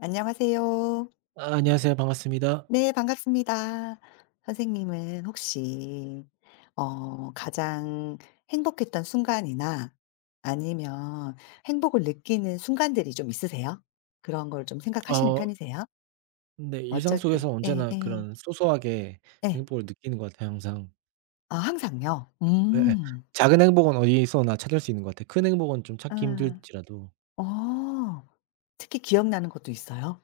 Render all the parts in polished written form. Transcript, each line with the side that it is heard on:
left: 안녕하세요.
right: 아 안녕하세요. 반갑습니다.
left: 네 반갑습니다. 선생님은 혹시 가장 행복했던 순간이나 아니면 행복을 느끼는 순간들이 좀 있으세요? 그런 걸 좀 생각하시는
right: 어
left: 편이세요?
right: 네. 일상
left: 어쩔 때
right: 속에서
left: 예
right: 언제나
left: 예.
right: 그런 소소하게
left: 예.
right: 행복을 느끼는 것 같아요, 항상.
left: 아 항상요?
right: 예예.
left: 음.
right: 작은 행복은 어디서나 찾을 수 있는 것 같아요. 큰 행복은 좀 찾기
left: 아.
right: 힘들지라도.
left: 어. 특히 기억나는 것도 있어요?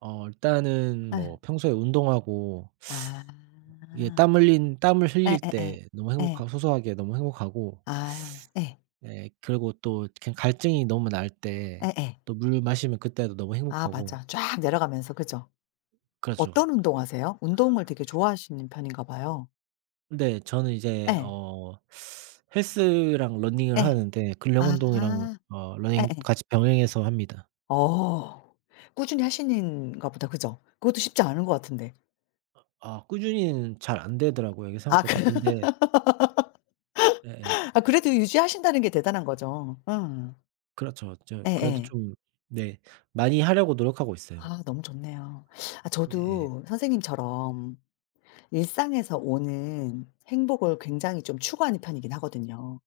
right: 일단은
left: 예.
right: 뭐 평소에 운동하고,
left: 아.
right: 이게 땀 흘린 땀을
left: 에,
right: 흘릴
left: 에, 에.
right: 때 너무
left: 에,
right: 행복하고, 소소하게 너무 행복하고.
left: 아. 에.
right: 예. 그리고 또 그냥 갈증이 너무 날 때
left: 에에.
right: 또 물 마시면 그때도 너무
left: 아
right: 행복하고.
left: 맞아. 쫙 내려가면서 그죠?
right: 그렇죠.
left: 어떤 운동하세요? 운동을 되게 좋아하시는 편인가 봐요.
right: 네. 저는 이제
left: 예.
right: 헬스랑 러닝을
left: 예.
right: 하는데 근력 운동이랑
left: 아.
right: 러닝
left: 예예.
right: 같이 병행해서 합니다.
left: 어. 꾸준히 하시는가 보다. 그죠? 그것도 쉽지 않은 것 같은데.
right: 아 꾸준히는 잘 안 되더라고요, 이게
left: 아 그
right: 생각보다. 근데 예예.
left: 아 그래도 유지하신다는 게 대단한 거죠. 응
right: 그렇죠. 저
left: 예
right: 그래도
left: 예.
right: 좀, 네, 많이 하려고 노력하고 있어요.
left: 아 너무 좋네요. 아
right: 네.
left: 저도 선생님처럼 일상에서 오는 행복을 굉장히 좀 추구하는 편이긴 하거든요.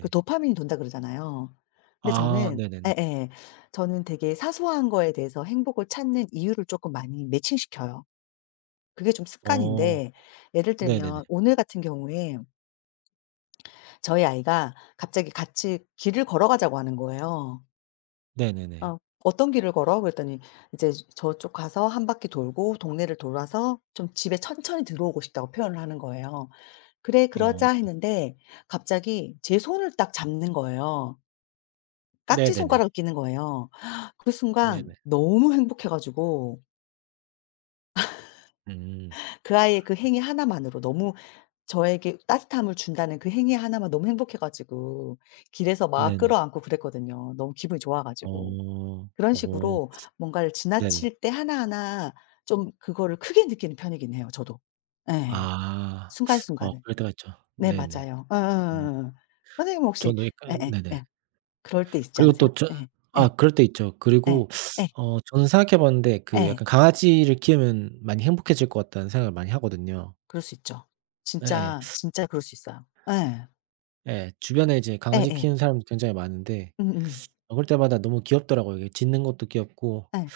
left: 그 도파민이 돈다 그러잖아요. 근데
right: 아
left: 저는
right: 네네네.
left: 예예. 저는 되게 사소한 거에 대해서 행복을 찾는 이유를 쪼끔 많이 매칭시켜요. 그게 좀
right: 어
left: 습관인데 예를
right: 네네네.
left: 들면 오늘 같은 경우에 저희 아이가 갑자기 같이 길을 걸어가자고 하는 거예요.
right: 네네네.
left: "어 어떤 길을 걸어?" 그랬더니 이제 저쪽 가서 한 바퀴 돌고 동네를 돌아서 좀 집에 천천히 들어오고 싶다고 표현을 하는 거예요. "그래
right: 어
left: 그러자." 했는데 갑자기 제 손을 딱 잡는 거예요. 깍지
right: 네네네.
left: 손가락을 끼는 거예요. 그 순간
right: 네네.
left: 너무 행복해 가지고
right: 음.
left: 그 아이의 그 행위 하나만으로 너무 저에게 따뜻함을 준다는 그 행위 하나만 너무 행복해 가지고 길에서 막
right: 네네.
left: 끌어안고 그랬거든요, 너무 기분이 좋아 가지고.
right: 어.
left: 그런
right: 어
left: 식으로 뭔가를
right: 네네.
left: 지나칠 때 하나하나 좀 그거를 크게 느끼는 편이긴 해요, 저도. 예.
right: 아. 어
left: 순간순간을.
right: 그럴 때가 있죠.
left: 네
right: 네네.
left: 맞아요. 어. 어,
right: 음.
left: 어, 어. 선생님은 혹시
right: 저도 약간 네네.
left: 예예예. 그럴 때 있지
right: 그리고
left: 않으세요?
right: 또 저
left: 예.
right: 아
left: 예.
right: 그럴 때 있죠.
left: 예.
right: 그리고
left: 예.
right: 저는 생각해 봤는데 그
left: 예.
right: 약간 강아지를 키우면 많이 행복해질 것 같다는 생각을 많이 하거든요.
left: 그럴 수 있죠.
right: 예예.
left: 진짜, 진짜 그럴 수 있어요. 예.
right: 예. 예, 주변에 이제 강아지
left: 예예.
right: 키우는 사람도 굉장히 많은데
left: 음음.
right: 그럴 때마다 너무 귀엽더라고요. 이게 짖는 것도 귀엽고
left: 예.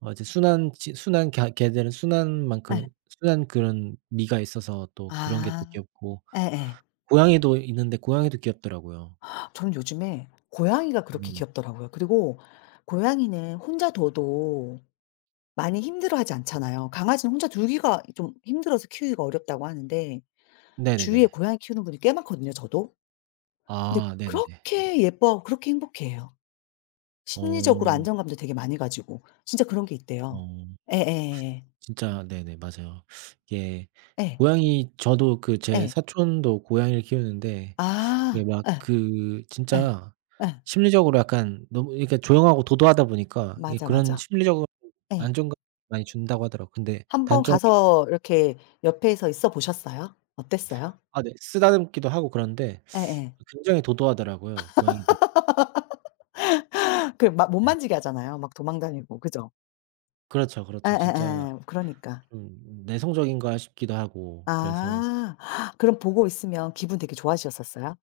right: 이제 순한 지 순한 갸 개들은 순한 만큼
left: 예.
right: 순한 그런 미가 있어서 또 그런 게 또
left: 아.
right: 귀엽고,
left: 예예.
right: 고양이도 있는데 고양이도 귀엽더라고요.
left: 저는 요즘에 고양이가 그렇게
right: 네.
left: 귀엽더라고요. 그리고 고양이는 혼자 둬도 많이 힘들어하지 않잖아요. 강아지는 혼자 두기가 좀 힘들어서 키우기가 어렵다고 하는데
right: 네네네.
left: 주위에 고양이 키우는 분이 꽤 많거든요, 저도. 근데
right: 아 네네네.
left: 그렇게 예뻐하고 그렇게 행복해해요. 심리적으로
right: 어.
left: 안정감도 되게 많이 가지고. 진짜 그런 게 있대요.
right: 어.
left: 예예예예.
right: 진짜 네네. 맞아요. 이게
left: 예. 예.
right: 고양이 저도 그
left: 예,
right: 제
left: 예.
right: 사촌도 고양이를 키우는데,
left: 아.
right: 이게 막
left: 예.
right: 그
left: 예.
right: 진짜
left: 예.
right: 심리적으로 약간 너무 이렇게 조용하고 도도하다 보니까 이게
left: 맞아,
right: 그런
left: 맞아.
right: 심리적으로
left: 예.
right: 안정감을 많이 준다고 하더라고요. 근데
left: 한 번
right: 단점이,
left: 가서 이렇게 옆에서 있어 보셨어요? 어땠어요?
right: 아 네, 쓰다듬기도 하고 그런데
left: 예예.
right: 굉장히 도도하더라고요, 고양이들이.
left: 그 막 못
right: 예.
left: 만지게 하잖아요. 막 도망 다니고. 그죠?
right: 그렇죠, 그렇죠. 진짜
left: 예예예. 그러니까.
right: 좀 내성적인가 싶기도 하고 그래서.
left: 아. 아, 그럼 보고 있으면 기분 되게 좋아지셨었어요?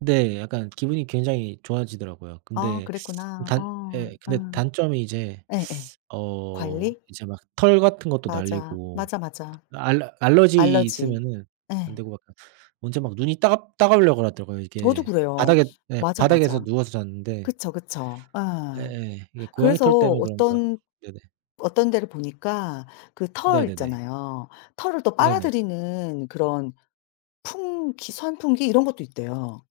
right: 네. 약간 기분이 굉장히 좋아지더라고요.
left: 아
right: 근데
left: 그랬구나.
right: 단
left: 어.
right: 예, 근데
left: 음.
right: 단점이 이제
left: 예예. 관리?
right: 막 털 같은 것도
left: 맞아.
right: 날리고
left: 맞아, 맞아.
right: 알러지
left: 알러지.
right: 있으면은 안
left: 예.
right: 되고, 약간 언제 막 눈이 따갑 따가우려고 그러더라고요,
left: 저도
right: 이게.
left: 그래요.
right: 바닥에 예
left: 맞아,
right: 바닥에서
left: 맞아.
right: 누워서 잤는데
left: 그쵸, 그쵸. 예.
right: 예예 이게 고양이
left: 그래서
right: 털 때문에 그런가.
left: 어떤
right: 네네.
left: 데를 보니까 그 털
right: 네네네.
left: 있잖아요. 털을 또
right: 네네.
left: 빨아들이는 그런 풍기 선풍기 이런 것도 있대요.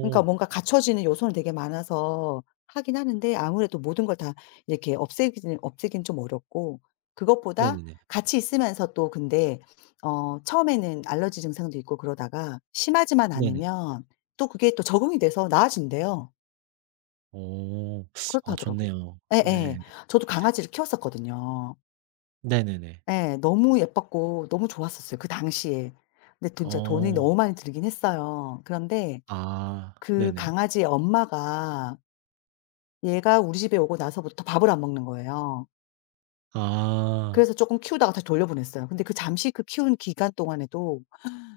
left: 그러니까 뭔가 갖춰지는 요소는 되게 많아서 하긴 하는데 아무래도 모든 걸 다 이렇게 없애기는 없애긴 좀 어렵고 그것보다
right: 네네네.
left: 같이 있으면서 또 근데 처음에는 알레르기 증상도 있고 그러다가 심하지만
right: 네네.
left: 않으면 또 그게 또 적응이 돼서 나아진대요.
right: 어. 아
left: 그렇다더라고요.
right: 좋네요.
left: 예예.
right: 예.
left: 저도 강아지를 키웠었거든요.
right: 네네네.
left: 예. 너무 예뻤고 너무 좋았었어요 그 당시에. 근데 진짜 돈이
right: 어.
left: 너무 많이 들긴 했어요. 그런데
right: 아.
left: 그
right: 네네.
left: 강아지의 엄마가 얘가 우리 집에 오고 나서부터 밥을 안 먹는 거예요.
right: 아.
left: 그래서 쪼끔 키우다가 다시 돌려보냈어요. 근데 그 잠시 그 키운 기간 동안에도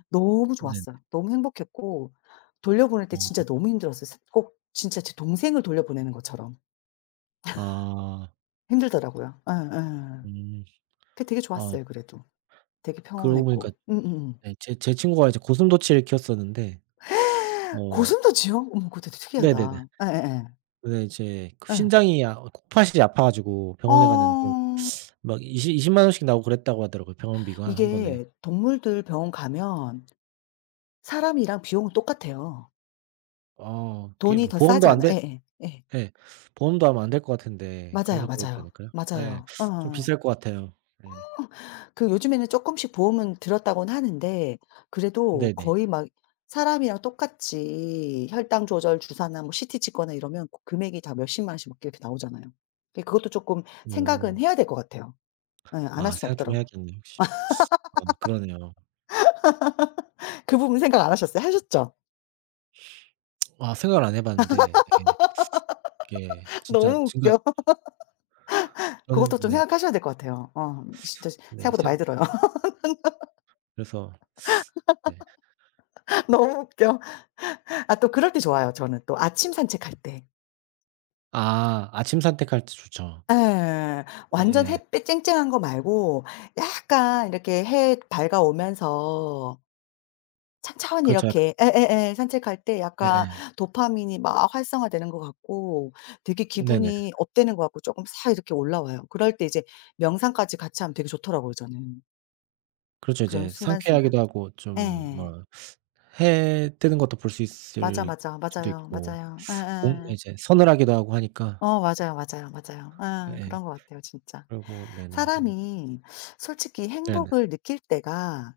left: 너무
right: 네네.
left: 좋았어요. 너무 행복했고 돌려보낼 때 진짜
right: 어.
left: 너무 힘들었어요. 스 꼭 진짜 제 동생을 돌려보내는 것처럼
right: 아.
left: 힘들더라고요. 예예.
right: 음.
left: 그 되게
right: 아,
left: 좋았어요 그래도. 되게
right: 그러고 보니까
left: 평온했고.
right: 네, 제 친구가 이제 고슴도치를 키웠었는데 어
left: 고슴도치요? 어머 그거 되게
right: 네네네.
left: 특이하다. 예예예.
right: 근데 이제 그
left: 예.
right: 신장이, 아 콩팥이 아파 가지고
left: 어
right: 병원에 갔는데 막 20 이십만 원씩 나오고 그랬다고 하더라고요, 병원비가 한 번에.
left: 이게 동물들 병원 가면 사람이랑 비용은 똑같아요.
right: 그게
left: 돈이
right: 뭐
left: 더 싸지
right: 보험도 안
left: 않아
right: 돼.
left: 예예. 예. 예.
right: 예. 보험도 아마 안 될 것 같은데
left: 맞아요,
right: 그래서 그러지
left: 맞아요.
right: 않을까요? 예.
left: 맞아요.
right: 좀
left: 어어어.
right: 비쌀
left: 어
right: 것 같아요. 예.
left: 그 요즘에는 쪼끔씩 보험은 들었다고는 하는데 그래도
right: 네네.
left: 거의 막 사람이랑 똑같이 혈당 조절 주사나 뭐 CT 찍거나 이러면 그 금액이 다 몇십만 원씩 막 이렇게 나오잖아요. 예 그것도 쪼끔
right: 어.
left: 생각은 해야 될 것 같아요. 예 안 할
right: 아
left: 수는
right: 생각 좀
left: 없더라고요.
right: 해야겠네요, 확실히. 아, 그러네요.
left: 그 부분 생각 안 하셨어요? 하셨죠?
right: 아 생각을 안 해 봤는데 예. 그게 진짜
left: 너무
right: 진짜
left: 웃겨.
right: 저는
left: 그것도 좀
right: 네.
left: 생각하셔야 될 것 같아요. 어 진짜
right: 네
left: 생각보다 많이 들어요.
right: 생각 그래서 네.
left: 너무 웃겨. 아 또 그럴 때 좋아요 저는 또 아침 산책할 때.
right: 아 아침 산책할 때 좋죠.
left: 예. 완전
right: 예예.
left: 햇빛 쨍쨍한 거 말고 약간 이렇게 해 밝아오면서 천천히
right: 그렇죠.
left: 이렇게
right: 약간
left: 예예예 산책할 때 약간
right: 예예.
left: 도파민이 막 활성화되는 것 같고 되게
right: 네네.
left: 기분이 업되는 것 같고 조금 싹 이렇게 올라와요. 그럴 때 이제 명상까지 같이 하면 되게 좋더라고요 저는.
right: 그렇죠.
left: 그런
right: 이제
left: 순간순간.
right: 상쾌하기도 하고 좀
left: 예.
right: 뭐, 해 뜨는 것도 볼 수
left: 맞아,
right: 있을
left: 맞아.
right: 수도
left: 맞아요,
right: 있고,
left: 맞아요.
right: 공
left: 예예.
right: 이제 서늘하기도 하고 하니까
left: 어 맞아요, 맞아요, 맞아요. 아
right: 예예.
left: 그런 것 같아요 진짜.
right: 그리고 네네. 음.
left: 사람이 솔직히
right: 네네.
left: 행복을 느낄 때가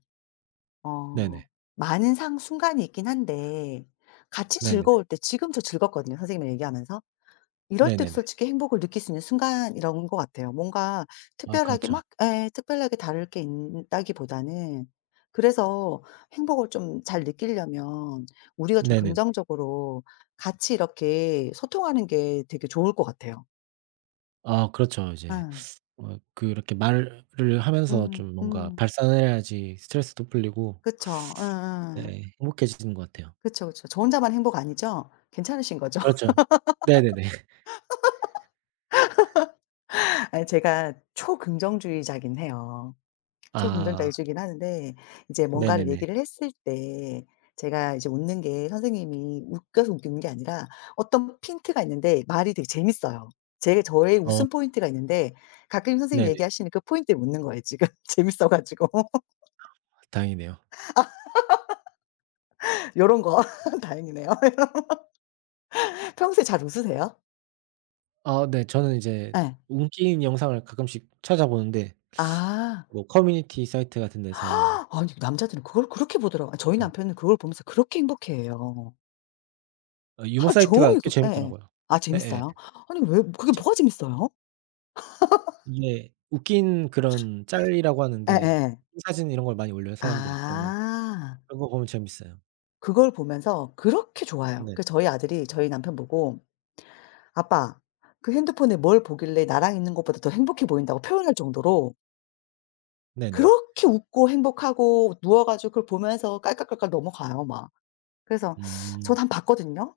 right: 네네.
left: 어 많은 상 순간이 있긴 한데 같이
right: 네네.
left: 즐거울 때 지금 저 즐겁거든요 선생님이 얘기하면서. 이럴 때도
right: 네네네.
left: 솔직히 행복을 느낄 수 있는 순간이라는 것 같아요. 뭔가
right: 아
left: 특별하게
right: 그렇죠.
left: 막 에, 특별하게 다를 게 있다기보다는 그래서 행복을 좀 잘 느끼려면 우리가 좀
right: 네네.
left: 긍정적으로 같이 이렇게 소통하는 게 되게 좋을 것 같아요.
right: 아 그렇죠.
left: 예.
right: 이제 그렇게 말을 하면서
left: 음
right: 좀 뭔가
left: 음.
right: 발산해야지 스트레스도 풀리고,
left: 그쵸. 예예.
right: 네, 행복해지는 것 같아요.
left: 그쵸, 그쵸. 저 혼자만 행복 아니죠? 괜찮으신 거죠?
right: 그렇죠. 네네네.
left: 아니 제가 초긍정주의자긴 해요.
right: 아
left: 초긍정주의자이긴 하는데 이제 뭔가를
right: 네네네.
left: 얘기를 했을 때 제가 이제 웃는 게 선생님이 웃겨서 웃기는 게 아니라 어떤 핀트가 있는데 말이 되게 재밌어요. 제 저의
right: 어
left: 웃음 포인트가 있는데 가끔 선생님이
right: 네네.
left: 얘기하시는 그 포인트에 웃는 거예요 지금. 재밌어 가지고.
right: 다행이네요.
left: 요런 거. 다행이네요. 평소에 잘 웃으세요?
right: 아 네, 저는 이제
left: 예.
right: 운기 있는 영상을 가끔씩 찾아보는데
left: 아.
right: 뭐 커뮤니티 사이트 같은 데서,
left: 아니 남자들은 그걸 그렇게 보더라고요. 저희
right: 네,
left: 남편은 그걸 보면서 그렇게 행복해해요.
right: 유머
left: 하루
right: 사이트가
left: 종일
right: 꽤
left: 그 예예.
right: 재밌더라고요.
left: 아
right: 예예.
left: 재밌어요? 아니 왜 그게
right: 제
left: 뭐가 재밌어요?
right: 이게 웃긴 그런 짤이라고 하는데
left: 예예.
right: 웃긴 사진 이런 걸 많이 올려요, 사람들이. 그러면
left: 아.
right: 그거 보면 재밌어요.
left: 그걸 보면서 그렇게 좋아해요.
right: 네.
left: 그래서 저희 아들이 저희 남편 보고 "아빠 그 핸드폰에 뭘 보길래 나랑 있는 것보다 더 행복해 보인다."고 표현할 정도로
right: 네네.
left: 그렇게 웃고 행복하고 누워 가지고 그걸 보면서 깔깔깔깔 넘어가요 막. 그래서
right: 음.
left: 저도 한번 봤거든요.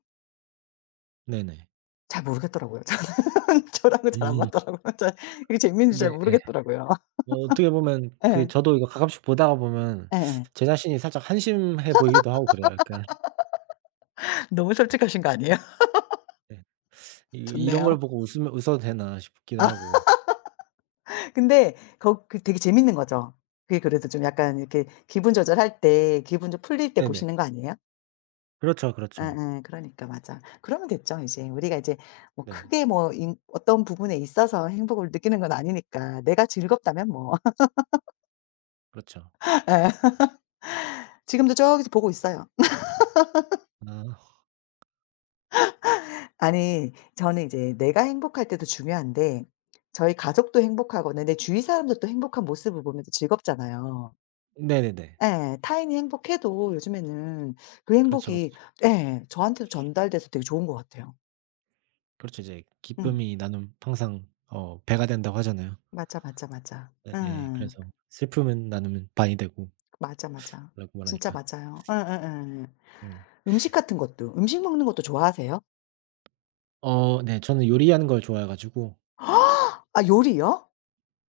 right: 네네.
left: 잘 모르겠더라고요. 저랑은 잘 안
right: 음.
left: 맞더라고요. 잘 이게 제입지잘
right: 이게 예.
left: 모르겠더라고요.
right: 어떻게 보면 그, 저도 이거 가끔씩 보다가 보면
left: 예 예.
right: 제 자신이 살짝 한심해 보이기도 하고 그래요, 약간.
left: 너무 솔직하신 거 아니에요?
right: 네. 이 '이런
left: 좋네요.
right: 걸 보고 웃으면 웃어도 되나?' 싶기도 하고.
left: 근데 거 그 되게 재밌는 거죠. 그게 그래도 좀 약간 이렇게 기분 조절할 때 기분 좀 풀릴 때
right: 네네.
left: 보시는 거 아니에요?
right: 그렇죠, 그렇죠.
left: 예예. 그러니까 맞아. 그러면 됐죠 이제. 우리가 이제 뭐
right: 네네.
left: 크게 뭐 인 어떤 부분에 있어서 행복을 느끼는 건 아니니까 내가 즐겁다면 뭐
right: 그렇죠.
left: 예. 지금도 저기서 보고 있어요.
right: 아.
left: 아니 저는 이제 내가 행복할 때도 중요한데 저희 가족도 행복하거나 내 주위 사람들 도 행복한 모습을 보면 또 즐겁잖아요.
right: 네네네.
left: 예. 타인이 행복해도 요즘에는 그
right: 그렇죠, 그렇죠.
left: 행복이 예 저한테도 전달돼서 되게 좋은 것 같아요.
right: 그렇죠. 이제
left: 음.
right: "기쁨이 나눔 항상 배가 된다."고 하잖아요.
left: 맞아, 맞아, 맞아.
right: 네 예.
left: 음.
right: 그래서 "슬픔은 나누면 반이 되고."라고
left: 맞아, 맞아. 진짜
right: 말하니까.
left: 맞아요. 예예예.
right: 음.
left: 음식 같은 것도 음식 먹는 것도 좋아하세요?
right: 네. 저는 요리하는 걸 좋아해 가지고
left: 아 요리요?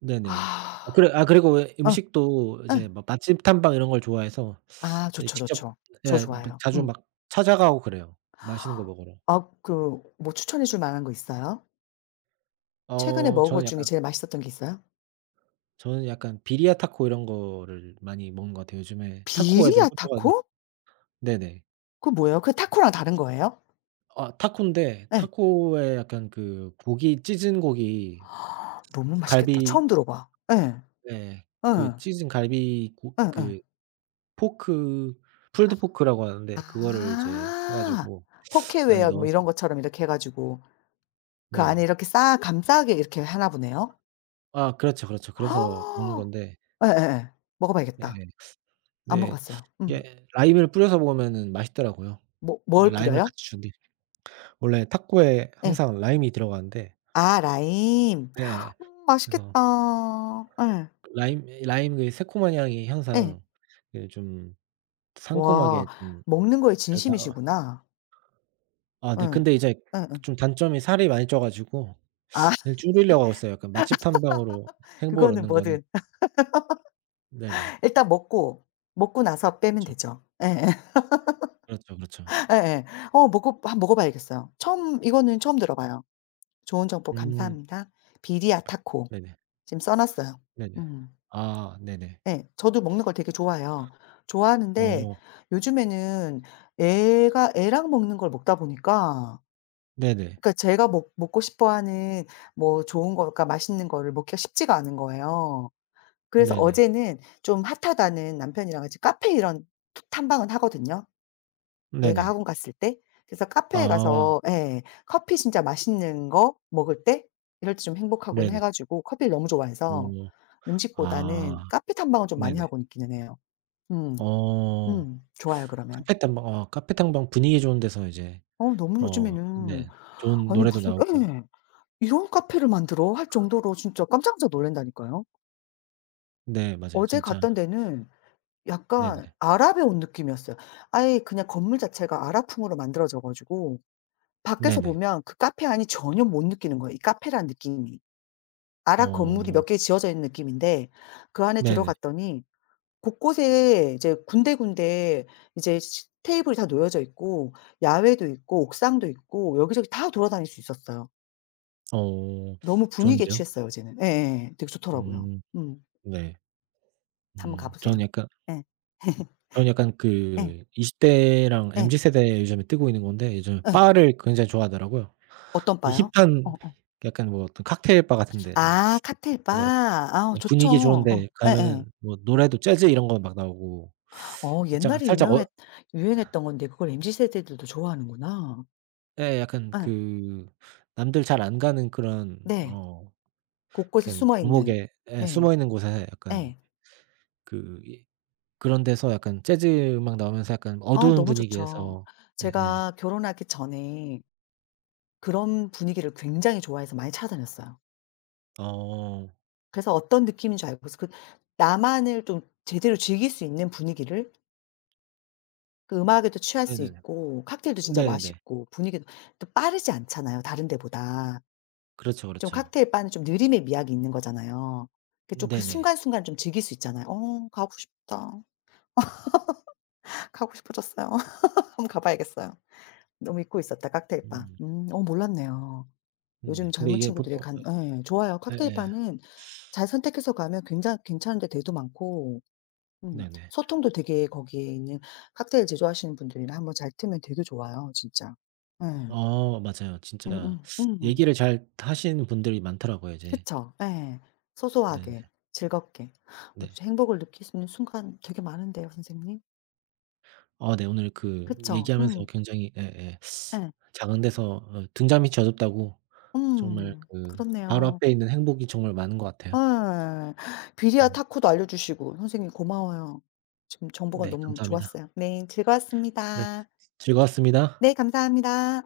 right: 네네.
left: 아.
right: 그래 아 그리고 왜
left: 어.
right: 음식도
left: 예.
right: 이제 막 맛집 탐방 이런 걸 좋아해서
left: 아
right: 예
left: 좋죠,
right: 직접,
left: 좋죠. 저
right: 예 뭐
left: 좋아해요.
right: 자주
left: 음.
right: 막 찾아가고 그래요, 맛있는 거 먹으러.
left: 아 그 뭐 추천해 줄 만한 거 있어요? 최근에
right: 어
left: 먹은 것
right: 저는
left: 중에
right: 약간
left: 제일 맛있었던 게 있어요?
right: 저는 약간 비리야 타코 이런 거를 많이 먹는 것 같아요, 요즘에. 타코에 좀
left: 비리야
right: 꽂혀 가지고
left: 타코?
right: 네네.
left: 그거 뭐예요? 그 타코랑 다른 거예요?
right: 아, 타코인데
left: 예.
right: 타코에 약간 그 고기 찢은 고기
left: 너무 맛있겠다.
right: 갈비.
left: 처음 들어봐. 예.
right: 예.
left: 예.
right: 그 찢은 갈비 고
left: 예예.
right: 그 포크 풀드 포크라고 하는데 그거를 이제 해
left: 아.
right: 가지고 안에
left: 포케웨어 뭐
right: 넣어서
left: 이런 것처럼 이렇게 해 가지고 그 안에
right: 네네.
left: 이렇게 싹 감싸게 이렇게 하나 보네요?
right: 아 그렇죠, 그렇죠. 그래서 먹는 건데
left: 예예예. 먹어 봐야겠다.
right: 예예.
left: 안 먹어
right: 네.
left: 봤어요. 음.
right: 이게 라임을 뿌려서 먹으면은 맛있더라고요.
left: 뭐
right: 아
left: 뭘
right: 라임을
left: 뿌려요?
right: 같이 주는데 원래 타코에
left: 예.
right: 항상 라임이 들어가는데.
left: 아 라임.
right: 예. 그래서
left: 맛있겠다. 예.
right: 라임, 그 새콤한 향이
left: 예.
right: 항상 그 좀
left: 와.
right: 상콤하게 좀
left: 먹는 거에
right: 잘 나와.
left: 진심이시구나.
right: 아 네.
left: 응,
right: 근데 이제
left: 응, 응.
right: 좀 단점이 살이 많이 쪄 가지고
left: 아
right: 사실 줄이려고 하고 있어요, 약간 맛집 탐방으로 행복을
left: 그거는
right: 얻는 거는.
left: 뭐든
right: 네네.
left: 일단 먹고, 먹고 나서 빼면
right: 그렇죠.
left: 되죠. 예예. 예예.
right: 그렇죠, 그렇죠.
left: 어 먹어 한번 먹어 봐야겠어요. 처음 이거는 처음 들어봐요. 좋은 정보
right: 음
left: 감사합니다. 비리아 타코
right: 네네.
left: 지금 써 놨어요.
right: 네네.
left: 음.
right: 아 네네.
left: 예. 저도 먹는 걸 되게 좋아해요. 좋아하는데
right: 어
left: 요즘에는 애가 애랑 먹는 걸 먹다 보니까
right: 네네.
left: 그러니까 제가 먹 먹고 싶어 하는 뭐 좋은 거가까 맛있는 거를 먹기가 쉽지가 않은 거예요. 그래서
right: 네네.
left: 어제는 좀 핫하다는 남편이랑 같이 카페 이런 툭 탐방은 하거든요, 애가
right: 네네.
left: 학원 갔을 때. 그래서 카페에
right: 아
left: 가서 예. 커피 진짜 맛있는 거 먹을 때 이럴 때 좀 행복하곤 해
right: 네네.
left: 가지고 커피를 너무 좋아해서
right: 어 아
left: 음식보다는 카페 탐방을 좀 많이
right: 네네.
left: 하고 있기는 해요. 음.
right: 어.
left: 음. 좋아요 그러면.
right: 카페 탐방 분위기 좋은 데서 이제
left: 어 너무
right: 네,
left: 요즘에는
right: 좋은
left: 아니
right: 노래도
left: 무슨
right: 나오고.
left: 예. '이런 카페를 만들어?' 할 정도로 진짜 깜짝깜짝 놀란다니까요.
right: 네 맞아요.
left: 어제
right: 진짜
left: 갔던 데는
right: 네네.
left: 약간 아랍에 온 느낌이었어요. 아예 그냥 건물 자체가 아랍풍으로 만들어져 가지고 밖에서
right: 네네.
left: 보면 그 카페 안이 전혀 못 느끼는 거예요, 이 카페라는 느낌이. 아랍 건물이
right: 어
left: 몇 개 지어져 있는 느낌인데 그 안에
right: 네네.
left: 들어갔더니 곳곳에 이제 군데군데 이제 시 테이블이 다 놓여져 있고 야외도 있고 옥상도 있고 여기저기 다 돌아다닐 수 있었어요.
right: 어
left: 너무 분위기에
right: 좋은데요?
left: 취했어요 어제는. 예예예. 되게 좋더라고요.
right: 음
left: 음.
right: 네.
left: 한번 가
right: 음,
left: 보세요.
right: 저는 약간
left: 예.
right: 저는 약간
left: 예.
right: 그 20 대랑
left: 예.
right: MZ 세대에 요즘에 뜨고 있는 건데, 요즘
left: 예.
right: 바를 굉장히 좋아하더라고요.
left: 어떤
right: 이
left: 바요?
right: 힙한
left: 어어.
right: 약간 뭐 어떤 칵테일 바 같은 데를
left: 아 칵테일바.
right: 가더라고요.
left: 아
right: 예
left: 좋죠.
right: 분위기
left: 어
right: 좋은데 가면은
left: 예예.
right: 뭐 노래도 재즈 이런 거 막 나오고
left: 어
right: 진짜
left: 옛날에
right: 살짝
left: 유명했 유행했던 건데 그걸 MZ 세대들도 좋아하는구나.
right: 예, 약간
left: 예.
right: 그 남들 잘 안 가는 그런,
left: 네.
right: 어,
left: 곳곳에
right: 그냥
left: 숨어 있는.
right: 골목에 예
left: 네.
right: 숨어 있는 곳에 약간
left: 예.
right: 그 이 그런 데서 약간 재즈 음악 나오면서 약간
left: 어
right: 어두운
left: 너무 좋죠.
right: 분위기에서 예예.
left: 제가 결혼하기 전에 그런 분위기를 굉장히 좋아해서 많이 찾아다녔어요.
right: 어.
left: 그래서 어떤 느낌인지 알고 그래서 그 나만을 좀 제대로 즐길 수 있는 분위기를 그 음악에도 취할 수
right: 네네네.
left: 있고 칵테일도 진짜
right: 네네네.
left: 맛있고 분위기도 또 빠르지 않잖아요 다른 데보다.
right: 그렇죠,
left: 좀
right: 그렇죠.
left: 칵테일 바는 좀 느림의 미학이 있는 거잖아요. 그 좀 그
right: 네네.
left: 순간순간 좀 즐길 수 있잖아요. 어 가고 싶다. 가고 싶어졌어요. 한번 가 봐야겠어요. 너무 잊고 있었다 칵테일 바.
right: 음.
left: 어 몰랐네요. 요즘
right: 네. 근데
left: 젊은
right: 이게
left: 친구들이
right: 보통
left: 간 예 좋아요.
right: 예
left: 칵테일
right: 예예.
left: 바는 잘 선택해서 가면 굉장 괜찮은데 데도 많고
right: 네네.
left: 소통도 되게 거기에 있는 칵테일 제조하시는 분들이랑 한번 잘 틀면 되게 좋아요 진짜. 예.
right: 어 맞아요. 진짜
left: 음음 음.
right: 얘기를 잘 하시는 분들이 많더라고요, 이제.
left: 그쵸. 예. 소소하게
right: 네네.
left: 즐겁게. 어
right: 네.
left: 행복을 느낄 수 있는 순간 되게 많은데요 선생님.
right: 아 네, 오늘 그
left: 그쵸.
right: 얘기하면서
left: 음.
right: 굉장히 예예
left: 예.
right: 작은 데서 등잔빛이 어둡다고 정말
left: 음.
right: 그 바로
left: 그렇네요.
right: 앞에 있는 행복이 정말 많은 것 같아요.
left: 예. 비리와
right: 음.
left: 타코도 알려주시고 선생님 고마워요. 지금 정보가
right: 네
left: 너무
right: 감사합니다.
left: 좋았어요. 네.
right: 네.
left: 즐거웠습니다.
right: 즐거웠습니다.
left: 네. 감사합니다.